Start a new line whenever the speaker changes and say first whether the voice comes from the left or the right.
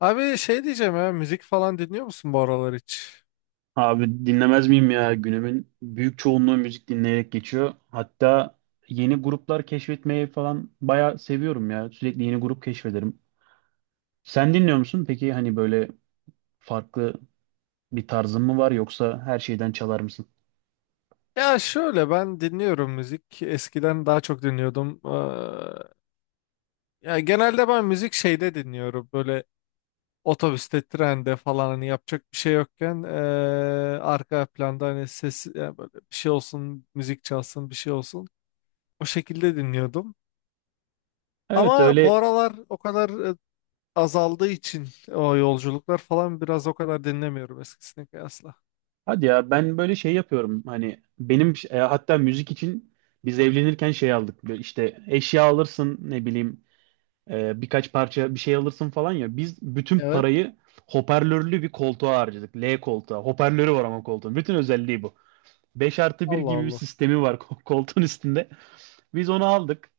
left: Abi şey diyeceğim ya, müzik falan dinliyor musun bu aralar hiç?
right: Abi dinlemez miyim ya? Günümün büyük çoğunluğu müzik dinleyerek geçiyor. Hatta yeni gruplar keşfetmeyi falan bayağı seviyorum ya. Sürekli yeni grup keşfederim. Sen dinliyor musun? Peki hani böyle farklı bir tarzın mı var yoksa her şeyden çalar mısın?
left: Ya şöyle, ben dinliyorum müzik. Eskiden daha çok dinliyordum. Ya genelde ben müzik şeyde dinliyorum. Böyle otobüste, trende falan hani yapacak bir şey yokken arka planda hani ses ya böyle bir şey olsun, müzik çalsın, bir şey olsun. O şekilde dinliyordum.
right: Evet
left: Ama bu
right: öyle.
left: aralar o kadar azaldığı için, o yolculuklar falan biraz, o kadar dinlemiyorum eskisine kıyasla.
right: Hadi ya ben böyle şey yapıyorum. Hani benim hatta müzik için biz evlenirken şey aldık. Böyle işte eşya alırsın ne bileyim birkaç parça bir şey alırsın falan ya. Biz bütün
left: Evet.
right: parayı hoparlörlü bir koltuğa harcadık. L koltuğa. Hoparlörü var ama koltuğun. Bütün özelliği bu. 5+1
left: Allah
right: gibi bir
left: Allah.
right: sistemi var koltuğun üstünde. Biz onu aldık.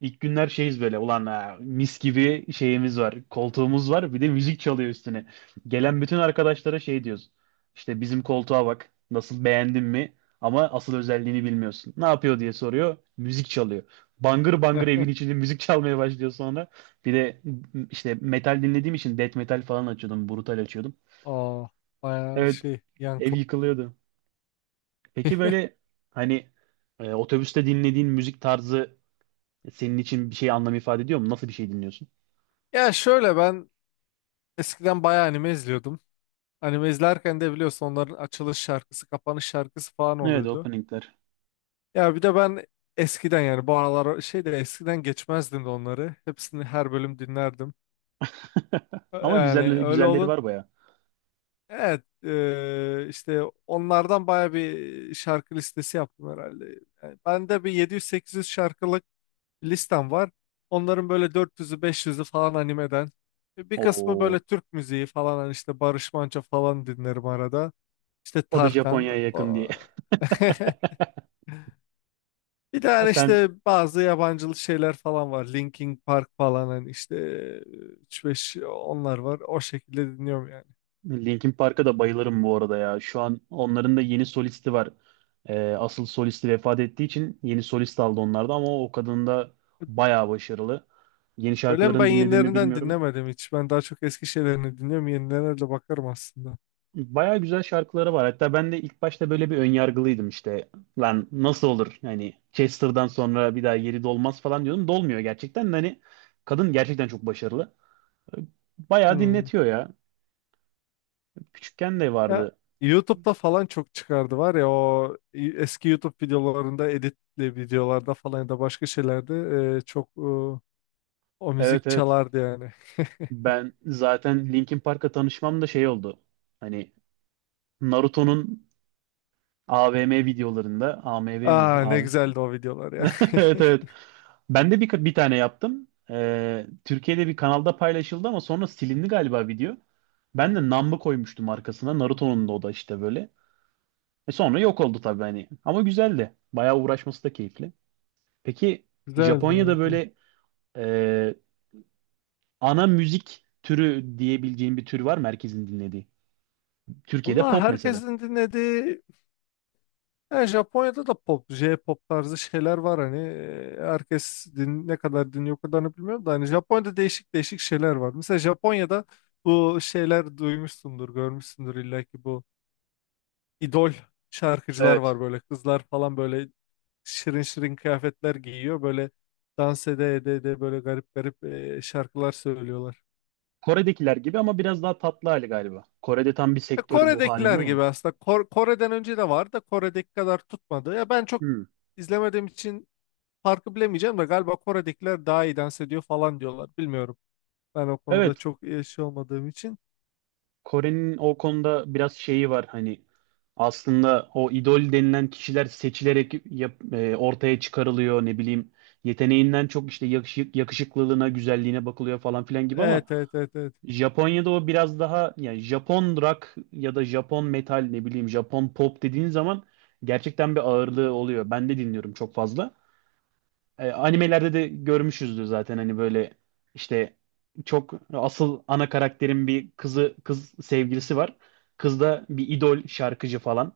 right: İlk günler şeyiz böyle ulan ha, mis gibi şeyimiz var koltuğumuz var bir de müzik çalıyor üstüne. Gelen bütün arkadaşlara şey diyoruz işte bizim koltuğa bak nasıl beğendin mi ama asıl özelliğini bilmiyorsun. Ne yapıyor diye soruyor müzik çalıyor. Bangır bangır evin içinde müzik çalmaya başlıyor sonra. Bir de işte metal dinlediğim için death metal falan açıyordum brutal açıyordum.
left: Aa, bayağı
right: Evet,
left: şey,
right: ev
left: yankı.
right: yıkılıyordu. Peki böyle hani otobüste dinlediğin müzik tarzı senin için bir şey anlam ifade ediyor mu? Nasıl bir şey dinliyorsun?
left: Ya şöyle, ben eskiden bayağı anime izliyordum. Anime izlerken de biliyorsun, onların açılış şarkısı, kapanış şarkısı falan
right: Evet,
left: oluyordu.
right: openingler.
left: Ya bir de ben eskiden, yani bu aralar şey de, eskiden geçmezdim de onları. Hepsini, her bölüm dinlerdim.
right: Ama
left: Yani
right: güzelleri,
left: öyle
right: güzelleri
left: olun.
right: var baya.
left: Evet, işte onlardan bayağı bir şarkı listesi yaptım herhalde. Yani ben de bir 700-800 şarkılık listem var. Onların böyle dört yüzü, beş yüzü falan animeden. Bir kısmı
right: Oo,
left: böyle Türk müziği falan, hani işte Barış Manço falan dinlerim arada. İşte
right: o da
left: Tarkan.
right: Japonya'ya yakın diye.
left: O- Bir de
right: Ha
left: hani
right: sen.
left: işte bazı yabancılı şeyler falan var. Linkin Park falan, hani işte üç beş, onlar var. O şekilde dinliyorum yani.
right: Linkin Park'a da bayılırım bu arada ya. Şu an onların da yeni solisti var. Asıl solisti vefat ettiği için yeni solist aldı onlarda ama o kadın da bayağı başarılı. Yeni
left: Öyle mi? Ben
right: şarkılarını dinlediğimi
left: yenilerinden
right: bilmiyorum.
left: dinlemedim hiç. Ben daha çok eski şeylerini dinliyorum. Yenilerine de bakarım aslında.
right: Baya güzel şarkıları var. Hatta ben de ilk başta böyle bir önyargılıydım işte. Lan nasıl olur? Hani Chester'dan sonra bir daha yeri dolmaz falan diyordum. Dolmuyor gerçekten. De Hani kadın gerçekten çok başarılı. Baya
left: Hmm.
right: dinletiyor ya. Küçükken de
left: Ya,
right: vardı.
left: YouTube'da falan çok çıkardı var ya, o eski YouTube videolarında, editli videolarda falan ya da başka şeylerde e, çok e, o
right: Evet,
left: müzik
right: evet.
left: çalardı yani.
right: Ben zaten Linkin Park'la tanışmam da şey oldu. Hani Naruto'nun AVM videolarında. AMV mi?
left: Aa, ne
right: AV-
left: güzeldi o videolar ya.
right: Evet, evet. Ben de bir tane yaptım. Türkiye'de bir kanalda paylaşıldı ama sonra silindi galiba video. Ben de Namba koymuştum arkasına. Naruto'nun da o da işte böyle. E sonra yok oldu tabii hani. Ama güzeldi. Bayağı uğraşması da keyifli. Peki
left: Güzeldi,
right: Japonya'da
left: evet. Evet.
right: böyle e, ana müzik türü diyebileceğin bir tür var mı herkesin dinlediği? Türkiye'de
left: Allah,
right: pop mesela.
left: herkesin dinlediği, yani Japonya'da da pop, J-pop tarzı şeyler var hani. Herkes din-, ne kadar dinliyor o kadarını bilmiyorum da, hani Japonya'da değişik değişik şeyler var. Mesela Japonya'da bu şeyler, duymuşsundur, görmüşsündür illa ki, bu idol şarkıcılar
right: Evet.
left: var, böyle kızlar falan, böyle şirin şirin kıyafetler giyiyor, böyle dans ede ede ede böyle garip garip şarkılar söylüyorlar.
right: Kore'dekiler gibi ama biraz daha tatlı hali galiba. Kore'de tam bir sektörü bu halinde
left: Kore'dekiler
right: ya.
left: gibi aslında. Kore'den önce de var da, Kore'deki kadar tutmadı. Ya ben çok
right: Hmm.
left: izlemediğim için farkı bilemeyeceğim de, galiba Kore'dekiler daha iyi dans ediyor falan diyorlar. Bilmiyorum. Ben o konuda
right: Evet,
left: çok iyi şey olmadığım için.
right: Kore'nin o konuda biraz şeyi var hani aslında o idol denilen kişiler seçilerek ortaya çıkarılıyor ne bileyim yeteneğinden çok işte yakışık, yakışıklılığına, güzelliğine bakılıyor falan filan gibi ama
left: Evet, evet, evet, evet.
right: Japonya'da o biraz daha yani Japon rock ya da Japon metal ne bileyim Japon pop dediğin zaman gerçekten bir ağırlığı oluyor. Ben de dinliyorum çok fazla. Animelerde de görmüşüzdür zaten hani böyle işte çok asıl ana karakterin bir kızı kız sevgilisi var. Kız da bir idol şarkıcı falan.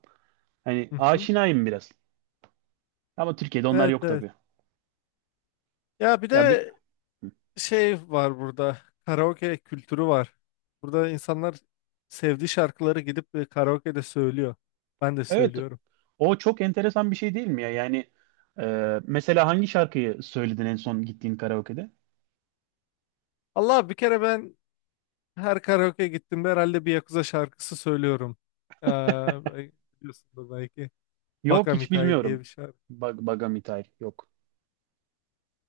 right: Hani
left: Hı hı.
right: aşinayım biraz. Ama Türkiye'de onlar
left: Evet,
right: yok
left: evet.
right: tabii.
left: Ya bir
right: Ya bir,
left: de şey var burada. Karaoke kültürü var. Burada insanlar sevdiği şarkıları gidip karaoke'de söylüyor. Ben de
right: evet,
left: söylüyorum.
right: o çok enteresan bir şey değil mi ya? Yani mesela hangi şarkıyı söyledin en son gittiğin karaoke'de?
left: Allah, bir kere ben her karaoke gittiğimde herhalde bir Yakuza şarkısı söylüyorum. Ee, bel- Biliyorsundur belki.
right: Yok,
left: Baka
right: hiç
left: Mitai diye
right: bilmiyorum.
left: bir şarkı.
right: Bag Bagamitay yok.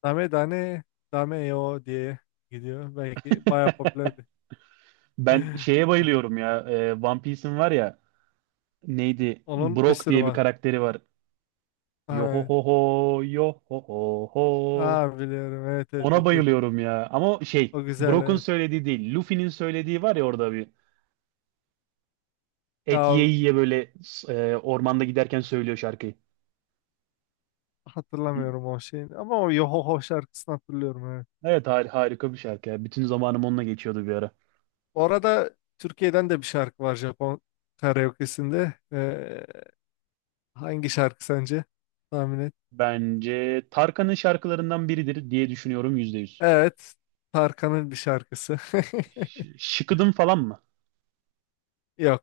left: Dame dane dame yo diye gidiyor. Belki bayağı popülerdi.
right: Ben şeye bayılıyorum ya. One Piece'in var ya, neydi?
left: Onun bir
right: Brock
left: sürü
right: diye bir
left: var.
right: karakteri var. Yo ho
left: Evet.
right: ho ho, yo ho ho ho.
left: Aa, biliyorum. Evet, evet,
right: Ona
left: evet, evet.
right: bayılıyorum ya. Ama şey,
left: O güzel,
right: Brock'un
left: evet.
right: söylediği değil. Luffy'nin söylediği var ya orada bir. Et ye
left: Ya,
right: ye böyle ormanda giderken söylüyor şarkıyı.
left: hatırlamıyorum o şeyini ama o Yohoho şarkısını hatırlıyorum, evet.
right: Evet, harika bir şarkı ya. Bütün zamanım onunla geçiyordu bir ara.
left: Orada, Türkiye'den de bir şarkı var Japon karaoke'sinde. Hangi şarkı sence? Tahmin et.
right: Bence Tarkan'ın şarkılarından biridir diye düşünüyorum %100.
left: Evet. Tarkan'ın bir şarkısı.
right: Şıkıdım falan mı?
left: Yok.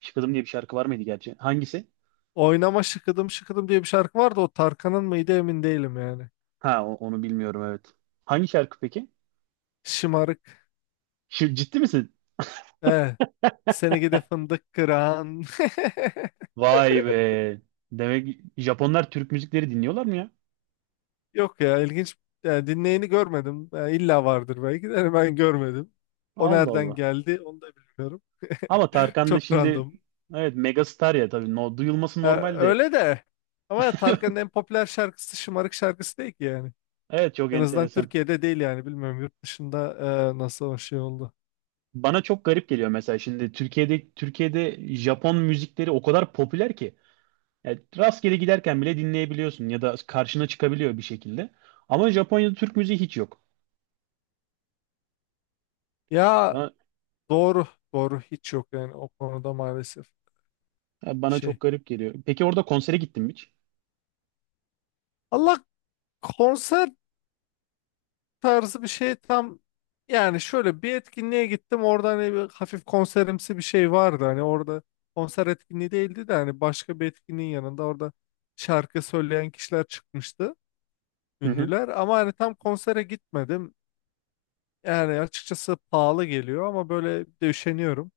right: Şıkıdım diye bir şarkı var mıydı gerçi? Hangisi?
left: Oynama şıkıdım şıkıdım diye bir şarkı vardı. O Tarkan'ın mıydı emin değilim yani.
right: Ha onu bilmiyorum evet. Hangi şarkı peki?
left: Şımarık.
right: Şu, ciddi misin?
left: Evet. Seni gide fındık kıran.
right: Vay be. Demek Japonlar Türk müzikleri dinliyorlar mı ya?
left: Yok ya, ilginç. Yani dinleyeni görmedim. Yani illa vardır belki de. Hani ben görmedim. O
right: Allah
left: nereden
right: Allah.
left: geldi onu da bilmiyorum.
right: Ama Tarkan da
left: Çok
right: şimdi
left: random.
right: evet megastar ya tabii. No, duyulması normal de.
left: Öyle de. Ama Tarkan'ın en popüler şarkısı şımarık şarkısı değil ki yani.
right: Evet, çok
left: En azından
right: enteresan.
left: Türkiye'de değil yani. Bilmiyorum, yurt dışında nasıl o şey oldu.
right: Bana çok garip geliyor, mesela şimdi Türkiye'de Japon müzikleri o kadar popüler ki yani rastgele giderken bile dinleyebiliyorsun ya da karşına çıkabiliyor bir şekilde. Ama Japonya'da Türk müziği hiç yok.
left: Ya
right: Bana,
left: doğru. Doğru, hiç yok yani o konuda maalesef
right: bana
left: şey.
right: çok garip geliyor. Peki orada konsere gittin mi hiç?
left: Allah, konser tarzı bir şey tam, yani şöyle bir etkinliğe gittim orada, hani bir hafif konserimsi bir şey vardı, hani orada konser etkinliği değildi de, hani başka bir etkinliğin yanında orada şarkı söyleyen kişiler çıkmıştı.
right: Hı hı.
left: Ünlüler, ama hani tam konsere gitmedim. Yani açıkçası pahalı geliyor, ama böyle bir de üşeniyorum.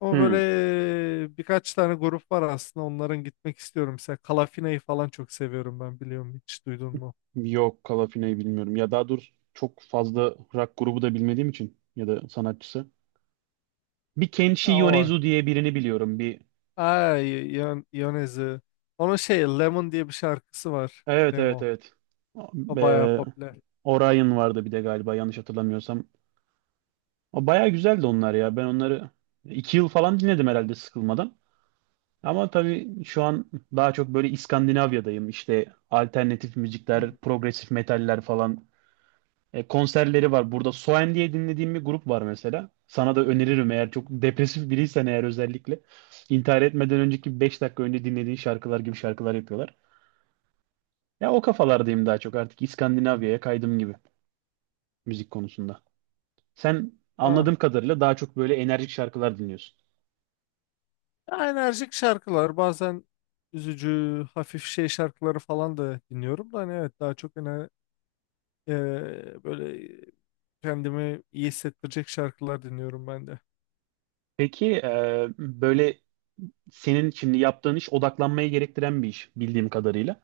left: Ama
right: Hı.
left: böyle birkaç tane grup var aslında, onların gitmek istiyorum. Mesela Kalafina'yı falan çok seviyorum ben, biliyorum hiç, duydun mu?
right: Yok, Kalafina'yı bilmiyorum. Ya daha doğrusu çok fazla rock grubu da bilmediğim için ya da sanatçısı. Bir Kenshi
left: Ya o
right: Yonezu
left: var.
right: diye birini biliyorum. Bir.
left: Ay, Yon Yonezi. Onun şey, Lemon diye bir şarkısı var.
right: Evet, evet,
left: Lemon.
right: evet.
left: O bayağı
right: Ee,
left: popüler.
right: Orion vardı bir de galiba yanlış hatırlamıyorsam. O bayağı güzeldi onlar ya. Ben onları 2 yıl falan dinledim herhalde sıkılmadan. Ama tabii şu an daha çok böyle İskandinavya'dayım. İşte alternatif
left: Hmm.
right: müzikler, progresif metaller falan. Konserleri var. Burada Soen diye dinlediğim bir grup var mesela. Sana da öneririm, eğer çok depresif biriysen eğer özellikle. İntihar etmeden önceki 5 dakika önce dinlediğin şarkılar gibi şarkılar yapıyorlar. Ya o kafalardayım daha çok artık, İskandinavya'ya kaydım gibi müzik konusunda. Sen
left: Aa.
right: anladığım kadarıyla daha çok böyle enerjik şarkılar dinliyorsun.
left: Ya enerjik şarkılar, bazen üzücü hafif şey şarkıları falan da dinliyorum da, hani evet daha çok böyle kendimi iyi hissettirecek şarkılar dinliyorum ben de.
right: Peki böyle senin şimdi yaptığın iş odaklanmaya gerektiren bir iş bildiğim kadarıyla.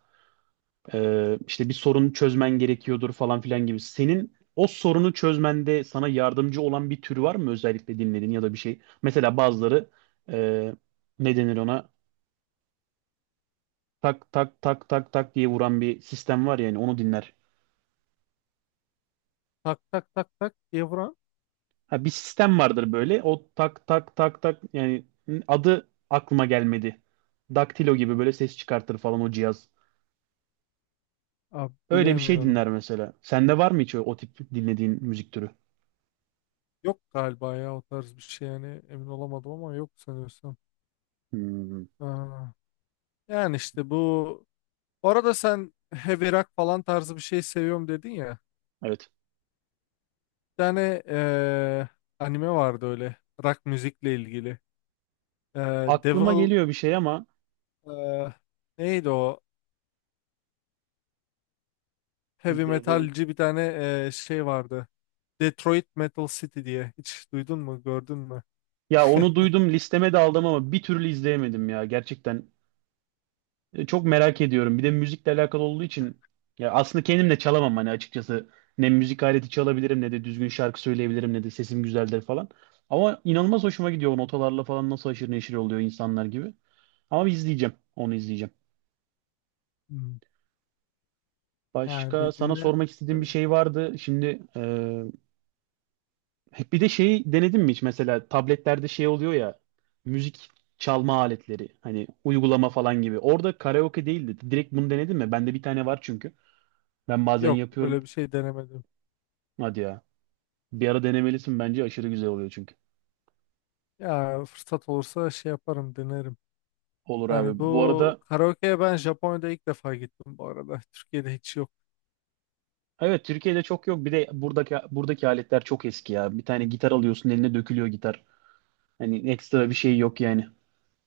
right: İşte bir sorun çözmen gerekiyordur falan filan gibi. Senin o sorunu çözmende sana yardımcı olan bir tür var mı özellikle dinlediğin ya da bir şey? Mesela bazıları e, ne denir ona? Tak tak tak tak tak diye vuran bir sistem var, yani onu dinler.
left: Tak tak tak tak Evren.
right: Ha, bir sistem vardır böyle. O tak tak tak tak, yani adı aklıma gelmedi. Daktilo gibi böyle ses çıkartır falan o cihaz.
left: Abi
right: Öyle bir şey dinler
left: bilemiyorum.
right: mesela. Sende var mı hiç o, o tip dinlediğin müzik türü?
left: Yok galiba ya, o tarz bir şey yani emin olamadım, ama yok sanıyorsam.
right: Hmm,
left: Aa, yani işte bu. Bu arada sen heavy rock falan tarzı bir şey seviyorum dedin ya.
right: evet.
left: Bir tane anime vardı öyle, rock müzikle ilgili.
right: Aklıma
left: Devil
right: geliyor bir şey ama.
left: eee, neydi o? Heavy
right: Devil-
left: metalci bir tane şey vardı. Detroit Metal City diye. Hiç duydun mu, gördün mü?
right: ya onu duydum, listeme de aldım ama bir türlü izleyemedim ya gerçekten. Çok merak ediyorum. Bir de müzikle alakalı olduğu için, ya aslında kendim de çalamam hani açıkçası. Ne müzik aleti çalabilirim ne de düzgün şarkı söyleyebilirim ne de sesim güzeldir falan. Ama inanılmaz hoşuma gidiyor o notalarla falan nasıl haşır neşir oluyor insanlar gibi. Ama bir izleyeceğim. Onu izleyeceğim.
left: Hmm. Yani
right: Başka
left: bir
right: sana
left: dinle
right: sormak istediğim bir
left: öyle.
right: şey vardı. Şimdi bir de şeyi denedin mi hiç mesela, tabletlerde şey oluyor ya, müzik çalma aletleri hani uygulama falan gibi. Orada karaoke değildi. Direkt bunu denedin mi? Bende bir tane var çünkü. Ben bazen
left: Yok,
right: yapıyorum.
left: öyle bir şey denemedim.
right: Hadi ya. Bir ara denemelisin bence, aşırı güzel oluyor çünkü.
left: Ya fırsat olursa şey yaparım, denerim.
right: Olur abi.
left: Yani
right: Bu
left: bu
right: arada,
left: karaoke'ye ben Japonya'da ilk defa gittim bu arada. Türkiye'de hiç yok.
right: evet Türkiye'de çok yok. Bir de buradaki aletler çok eski ya. Bir tane gitar alıyorsun eline dökülüyor gitar. Hani ekstra bir şey yok yani.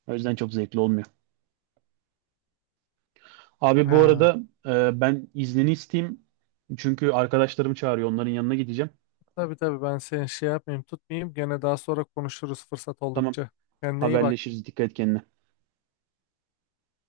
right: O yüzden çok zevkli olmuyor. Abi bu
left: Ha.
right: arada ben iznini isteyeyim. Çünkü arkadaşlarım çağırıyor. Onların yanına gideceğim.
left: Tabii tabii, ben seni şey yapmayayım, tutmayayım. Gene daha sonra konuşuruz fırsat
right: Tamam.
left: oldukça. Kendine iyi bak.
right: Haberleşiriz. Dikkat et kendine.